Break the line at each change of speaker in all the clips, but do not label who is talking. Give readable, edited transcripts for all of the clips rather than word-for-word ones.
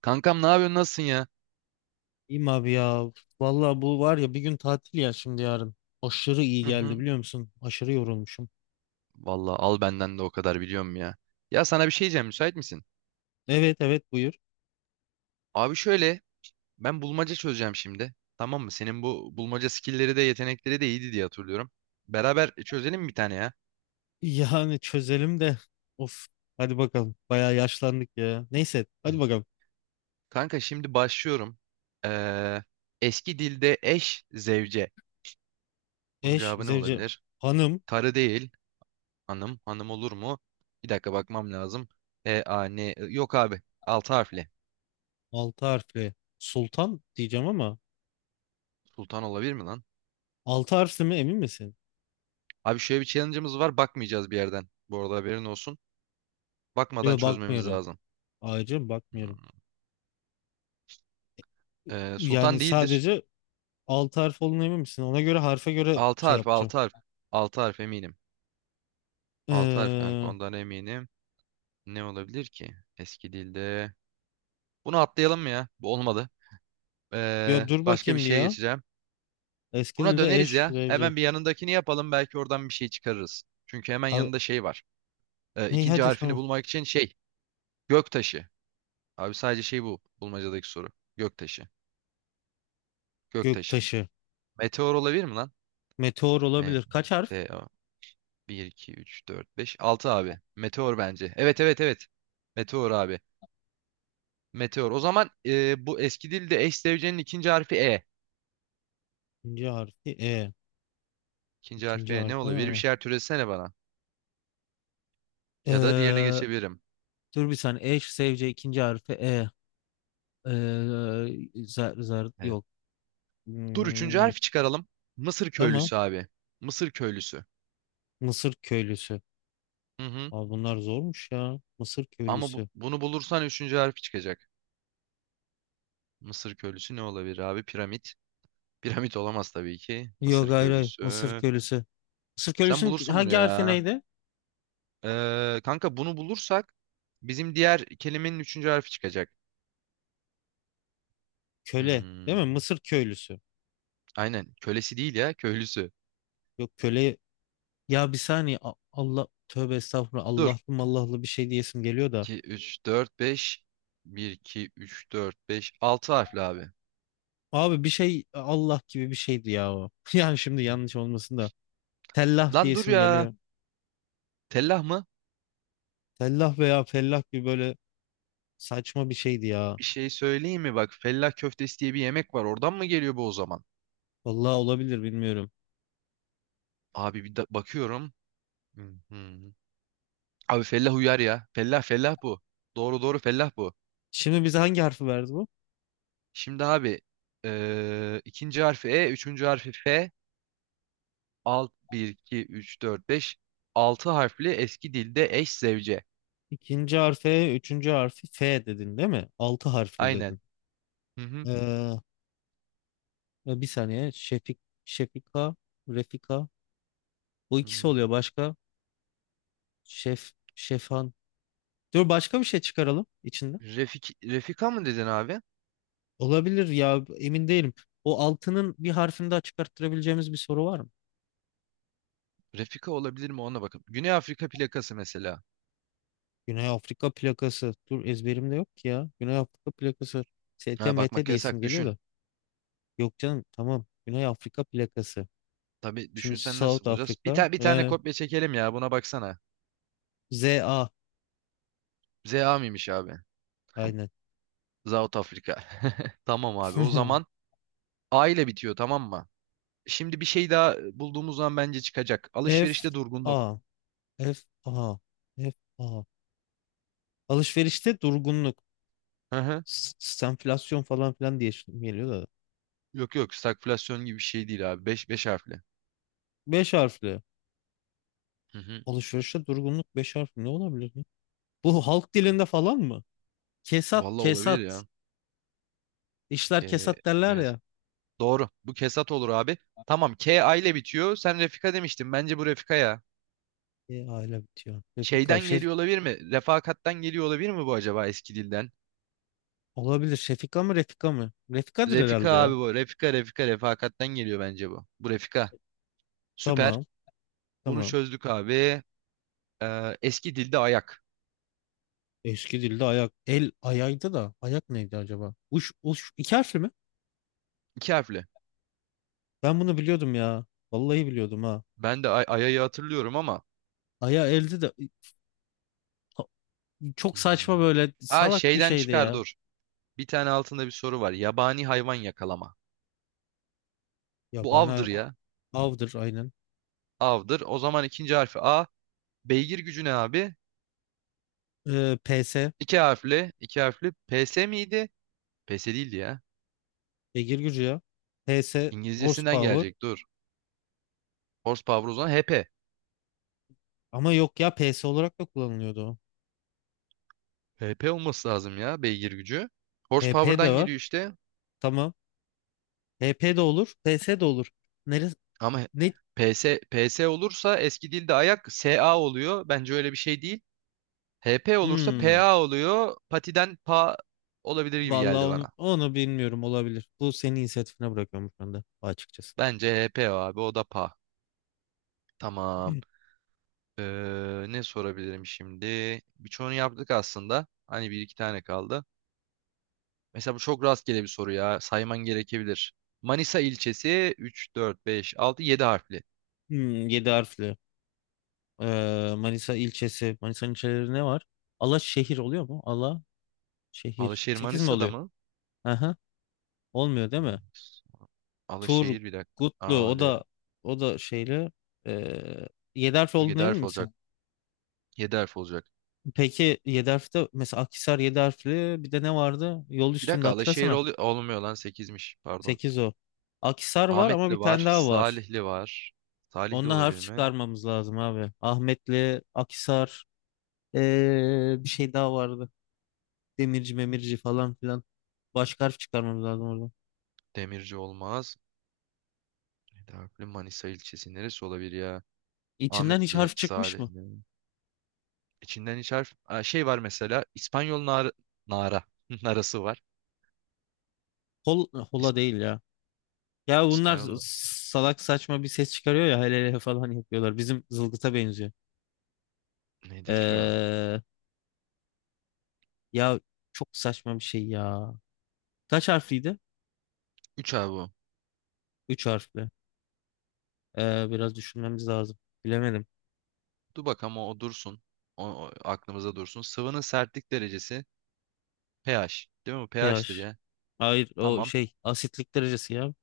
Kankam ne yapıyorsun, nasılsın ya?
İyiyim abi ya. Vallahi bu var ya bir gün tatil ya şimdi yarın. Aşırı iyi
Hı
geldi
hı.
biliyor musun? Aşırı yorulmuşum.
Vallahi al benden de o kadar, biliyorum ya. Ya sana bir şey diyeceğim, müsait misin?
Evet evet buyur.
Abi şöyle, ben bulmaca çözeceğim şimdi. Tamam mı? Senin bu bulmaca skillleri de yetenekleri de iyiydi diye hatırlıyorum. Beraber çözelim mi bir tane ya?
Yani çözelim de. Of hadi bakalım. Bayağı yaşlandık ya. Neyse hadi bakalım.
Kanka şimdi başlıyorum. Ee, eski dilde eş zevce. Bunun
Eş,
cevabı ne
zevce,
olabilir?
hanım.
Karı değil. Hanım. Hanım olur mu? Bir dakika bakmam lazım. E, a, ne? Yok abi. Altı harfli.
Altı harfli. Sultan diyeceğim ama.
Sultan olabilir mi lan?
Altı harfli mi emin misin?
Abi şöyle bir challenge'ımız var. Bakmayacağız bir yerden. Bu arada haberin olsun. Bakmadan
Yok
çözmemiz
bakmıyorum.
lazım.
Ayrıca bakmıyorum.
Hmm.
Yani
Sultan değildir.
sadece altı harf olduğuna emin misin? Ona göre harfe göre
Altı
şey
harf,
yapacağım.
altı harf. Altı harf eminim. Altı harf kanka,
Ee,
ondan eminim. Ne olabilir ki? Eski dilde. Bunu atlayalım mı ya? Bu olmadı.
ya dur
Başka bir
bakayım bir
şeye
ya.
geçeceğim.
Eski
Buna
dilde
döneriz
eş,
ya.
zevce.
Hemen bir yanındakini yapalım. Belki oradan bir şey çıkarırız. Çünkü hemen
Abi,
yanında şey var.
hey
İkinci
hadi
harfini
tamam.
bulmak için şey. Göktaşı. Abi sadece şey bu. Bulmacadaki soru. Göktaşı. Göktaşı.
Göktaşı.
Meteor olabilir mi lan?
Meteor olabilir. Kaç harf?
DA 1, 2, 3, 4, 5, 6 abi. Meteor bence. Evet, evet, evet. Meteor abi. Meteor. O zaman bu eski dilde eş zevcenin ikinci harfi E.
İkinci harfi E.
İkinci harfi
İkinci
E, ne
harfi
olabilir? Bir
E.
şeyler türesene bana. Ya da diğerine
Ee,
geçebilirim.
dur bir saniye. E sevce ikinci harfi E. Ee, zar, zar
Evet.
yok.
Dur, üçüncü
Hmm,
harfi çıkaralım. Mısır
tamam.
köylüsü abi. Mısır köylüsü.
Mısır köylüsü.
Hı hı.
Abi bunlar zormuş ya. Mısır
Ama
köylüsü.
bunu bulursan üçüncü harfi çıkacak. Mısır köylüsü ne olabilir abi? Piramit. Piramit olamaz tabii ki.
Yok
Mısır
hayır hayır.
köylüsü.
Mısır köylüsü. Mısır
Sen
köylüsünün
bulursun bunu
hangi harfi
ya.
neydi?
Kanka, bunu bulursak bizim diğer kelimenin üçüncü harfi çıkacak.
Köle. Değil mi?
Hmm,
Mısır köylüsü.
aynen. Kölesi değil ya. Köylüsü.
Yok köle. Ya bir saniye. Allah. Tövbe estağfurullah.
Dur.
Allah'lı mallahlı bir şey diyesim geliyor da.
2, üç dört beş bir iki üç dört beş altı harfli abi.
Abi bir şey Allah gibi bir şeydi ya o. Yani şimdi
Hmm.
yanlış olmasın da. Tellah diye
Lan dur
isim
ya.
geliyor.
Tellah mı?
Tellah veya fellah gibi böyle saçma bir şeydi ya.
Bir şey söyleyeyim mi? Bak, fellah köftesi diye bir yemek var. Oradan mı geliyor bu o zaman?
Vallahi olabilir bilmiyorum.
Abi bir bakıyorum. Hmm, hmm. Abi fellah uyar ya. Fellah, fellah bu. Doğru, doğru, fellah bu.
Şimdi bize hangi harfi verdi bu?
Şimdi abi, ikinci harfi E, üçüncü harfi F. Bir 2 3 4 5 6 harfli, eski dilde eş zevce.
İkinci harfe, üçüncü harfi F dedin değil mi? Altı harfli
Aynen.
dedin.
Hı hı.
Ee, bir saniye. Şefik, Şefika, Refika. Bu ikisi oluyor
Hmm.
başka. Şef, Şefan. Dur başka bir şey çıkaralım içinde.
Refik, Refika mı dedin abi?
Olabilir ya emin değilim. O altının bir harfini daha çıkarttırabileceğimiz bir soru var mı?
Refika olabilir mi, ona bakın. Güney Afrika plakası mesela.
Güney Afrika plakası. Dur ezberimde yok ki ya. Güney Afrika plakası.
Ha,
STMT
bakmak
diye isim
yasak
geliyor
düşün.
da. Yok canım tamam. Güney Afrika plakası.
Tabii,
Şimdi
düşünsen
South
nasıl bulacağız? Bir
Africa.
tane, bir tane
Yani
kopya çekelim ya, buna baksana.
ZA.
ZA mıymış abi?
Aynen.
South Afrika. Tamam abi, o zaman A ile bitiyor, tamam mı? Şimdi bir şey daha bulduğumuz zaman bence çıkacak.
F
Alışverişte durgunluk.
A. F A. F A. Alışverişte durgunluk.
Hı hı.
Stenflasyon falan filan diye isim geliyor da.
Yok, yok, stagflasyon gibi bir şey değil abi. Beş, 5 harfli.
Beş harfli.
Hı hı.
Alışverişte durgunluk beş harfli ne olabilir? Bu halk dilinde falan mı? Kesat,
Valla olabilir
kesat.
ya.
İşler
K.
kesat derler
Evet.
ya.
Doğru. Bu Kesat olur abi. Tamam. K A ile bitiyor. Sen Refika demiştin. Bence bu Refika ya.
E, aile bitiyor. Refika,
Şeyden
şef
geliyor olabilir mi? Refakattan geliyor olabilir mi bu, acaba eski dilden?
olabilir. Şefika mı, Refika mı? Refika'dır
Refika
herhalde ya.
abi bu. Refika, Refika, refakattan geliyor bence bu. Bu Refika. Süper.
Tamam,
Bunu
tamam.
çözdük abi. Eski dilde ayak.
Eski dilde ayak, el ayaydı da ayak neydi acaba? Uş, uş iki harfli mi?
İki harfli.
Ben bunu biliyordum ya. Vallahi biliyordum ha.
Ben de ay, ayayı hatırlıyorum ama.
Aya eldi de çok saçma
Hmm.
böyle
Aa,
salak bir
şeyden
şeydi
çıkar
ya.
dur. Bir tane altında bir soru var. Yabani hayvan yakalama.
Ya
Bu avdır
bana
ya.
avdır aynen.
Av'dır. O zaman ikinci harfi A. Beygir gücü ne abi?
PS,
İki harfli, iki harfli. PS miydi? PS değildi ya.
beygir gücü ya. PS,
İngilizcesinden
horsepower.
gelecek dur. Horsepower, o zaman HP.
Ama yok ya PS olarak da kullanılıyordu o.
HP olması lazım ya beygir gücü.
HP
Horsepower'dan
de var.
geliyor işte.
Tamam. HP de olur. PS de olur. Neresi?
Ama
Ne?
PS, PS olursa eski dilde ayak SA oluyor. Bence öyle bir şey değil. HP olursa
Hmm.
PA oluyor. Patiden pa olabilir gibi
Vallahi
geldi
onu,
bana.
onu bilmiyorum olabilir. Bu senin inisiyatifine bırakıyorum şu anda açıkçası.
Bence HP o abi, o da pa. Tamam. Ne sorabilirim şimdi? Birçoğunu yaptık aslında. Hani bir iki tane kaldı. Mesela bu çok rastgele bir soru ya. Sayman gerekebilir. Manisa ilçesi, 3, 4, 5, 6, 7 harfli.
7 harfli. Manisa ilçesi. Manisa'nın ilçeleri ne var? Alaşehir oluyor mu? Ala şehir.
Alaşehir
Sekiz mi
Manisa'da
oluyor?
mı?
Aha. Olmuyor değil mi?
Manisa. Alaşehir, bir dakika.
Turgutlu o
Ale.
da o da şeyle ee, 7 harfli olduğunu
7
emin
harf olacak.
misin?
7 harf olacak.
Peki 7 harfte mesela Akhisar 7 harfli bir de ne vardı? Yol
Bir
üstünde
dakika, Alaşehir
hatırlasana.
olmuyor, lan 8'miş pardon.
Sekiz o. Akhisar var ama bir
Ahmetli
tane
var.
daha var.
Salihli var. Salihli
Onunla harf
olabilir mi?
çıkarmamız lazım abi. Ahmetli, Akhisar, bir şey daha vardı. Demirci, Memirci falan filan. Başka harf çıkarmamız lazım oradan.
Demirci olmaz. 7 harfli Manisa ilçesi neresi olabilir ya?
İçinden hiç
Ahmetli,
harf çıkmış mı?
Salihli. İçinden hiç harf... Aa, şey var mesela, İspanyol nara narası var.
Hol,
İs-
hola değil ya. Ya bunlar
İspanyol narası.
salak saçma bir ses çıkarıyor ya hele hele falan yapıyorlar. Bizim zılgıta benziyor.
Nedir ki o?
Ee, ya çok saçma bir şey ya. Kaç harfliydi?
Üç abi o.
Üç harfli. Biraz düşünmemiz lazım. Bilemedim.
Dur bak, ama o dursun. O aklımıza dursun. Sıvının sertlik derecesi pH. Değil mi bu? pH'tir
pH.
ya.
Hayır o
Tamam.
şey asitlik derecesi ya.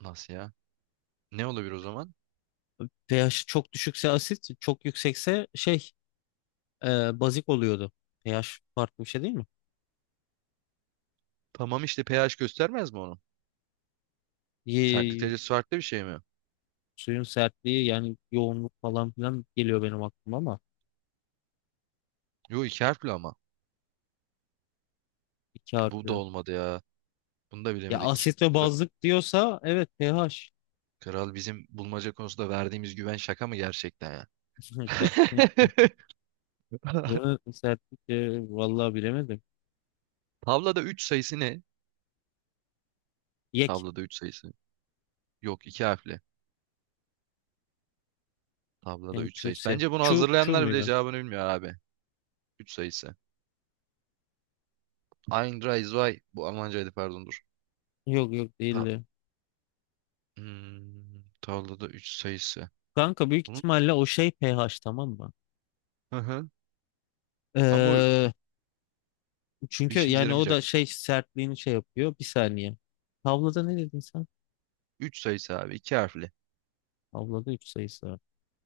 Nasıl ya? Ne olabilir o zaman?
pH çok düşükse asit, çok yüksekse şey bazik oluyordu. pH farklı bir şey değil mi?
Tamam işte, pH göstermez mi onu? Sertlik
Ye-
derecesi farklı bir şey mi?
suyun sertliği yani yoğunluk falan filan geliyor benim aklıma ama
Yo, iki harfli ama.
iki
Bu da
harfli.
olmadı ya. Bunu da
Ya
bilemedik.
asit ve bazlık diyorsa evet pH.
Kral, bizim bulmaca konusunda verdiğimiz güven şaka mı gerçekten ya?
Bunu sertlik vallahi bilemedim.
Tavlada 3 sayısı ne?
Yek.
Tavlada 3 sayısı. Yok, 2 harfli. Tavlada
Yani
3
çu
sayısı.
se.
Bence bunu
Çu
hazırlayanlar bile
muydu?
cevabını bilmiyor abi. 3 sayısı. Ein, drei, zwei. Bu Almancaydı, pardon dur.
Yok yok
Ta
değildi.
hmm, tavlada 3 sayısı.
Kanka büyük
Bunu...
ihtimalle o şey pH tamam mı?
Hı hı. Ama o
Ee, çünkü
işimize
yani o
yaramayacak.
da şey sertliğini şey yapıyor. Bir saniye. Tavlada ne dedin sen?
3 sayısı abi, iki harfli.
Tavlada 3 sayısı var.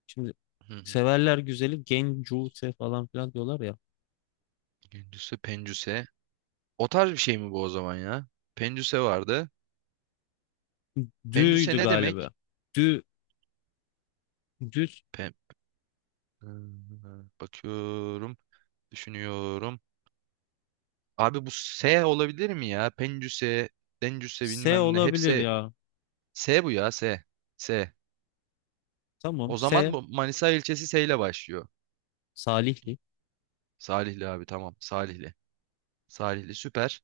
Şimdi
Hı hı.
severler güzeli gencuse falan filan diyorlar ya.
Gündüzse pencüse. O tarz bir şey mi bu o zaman ya? Pencüse vardı. Pencüse
Dü'ydü
ne
galiba.
demek?
Dü, düz
Pen... Ee, bakıyorum. Düşünüyorum. Abi bu S olabilir mi ya? Pencüse, Dencüse,
S
bilmem ne.
olabilir
Hepsi
ya.
S, bu ya, S. S.
Tamam
O zaman
S
bu Manisa ilçesi S ile başlıyor.
Salihli.
Salihli abi, tamam. Salihli. Salihli, süper.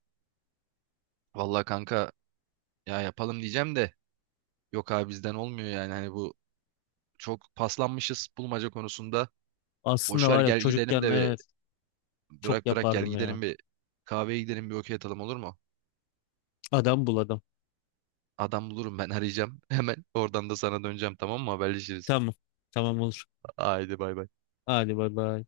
Vallahi kanka, ya yapalım diyeceğim de yok abi, bizden olmuyor yani. Hani bu, çok paslanmışız bulmaca konusunda.
Aslında
Boş ver
var ya
gel gidelim
çocukken
de, ve
evet çok
bırak gel
yapardım ya.
gidelim, bir kahveye gidelim, bir okey atalım olur mu?
Adam buladım.
Adam bulurum, ben arayacağım hemen. Oradan da sana döneceğim tamam mı? Haberleşiriz.
Tamam. Tamam olur.
Haydi bay bay.
Hadi bay bay.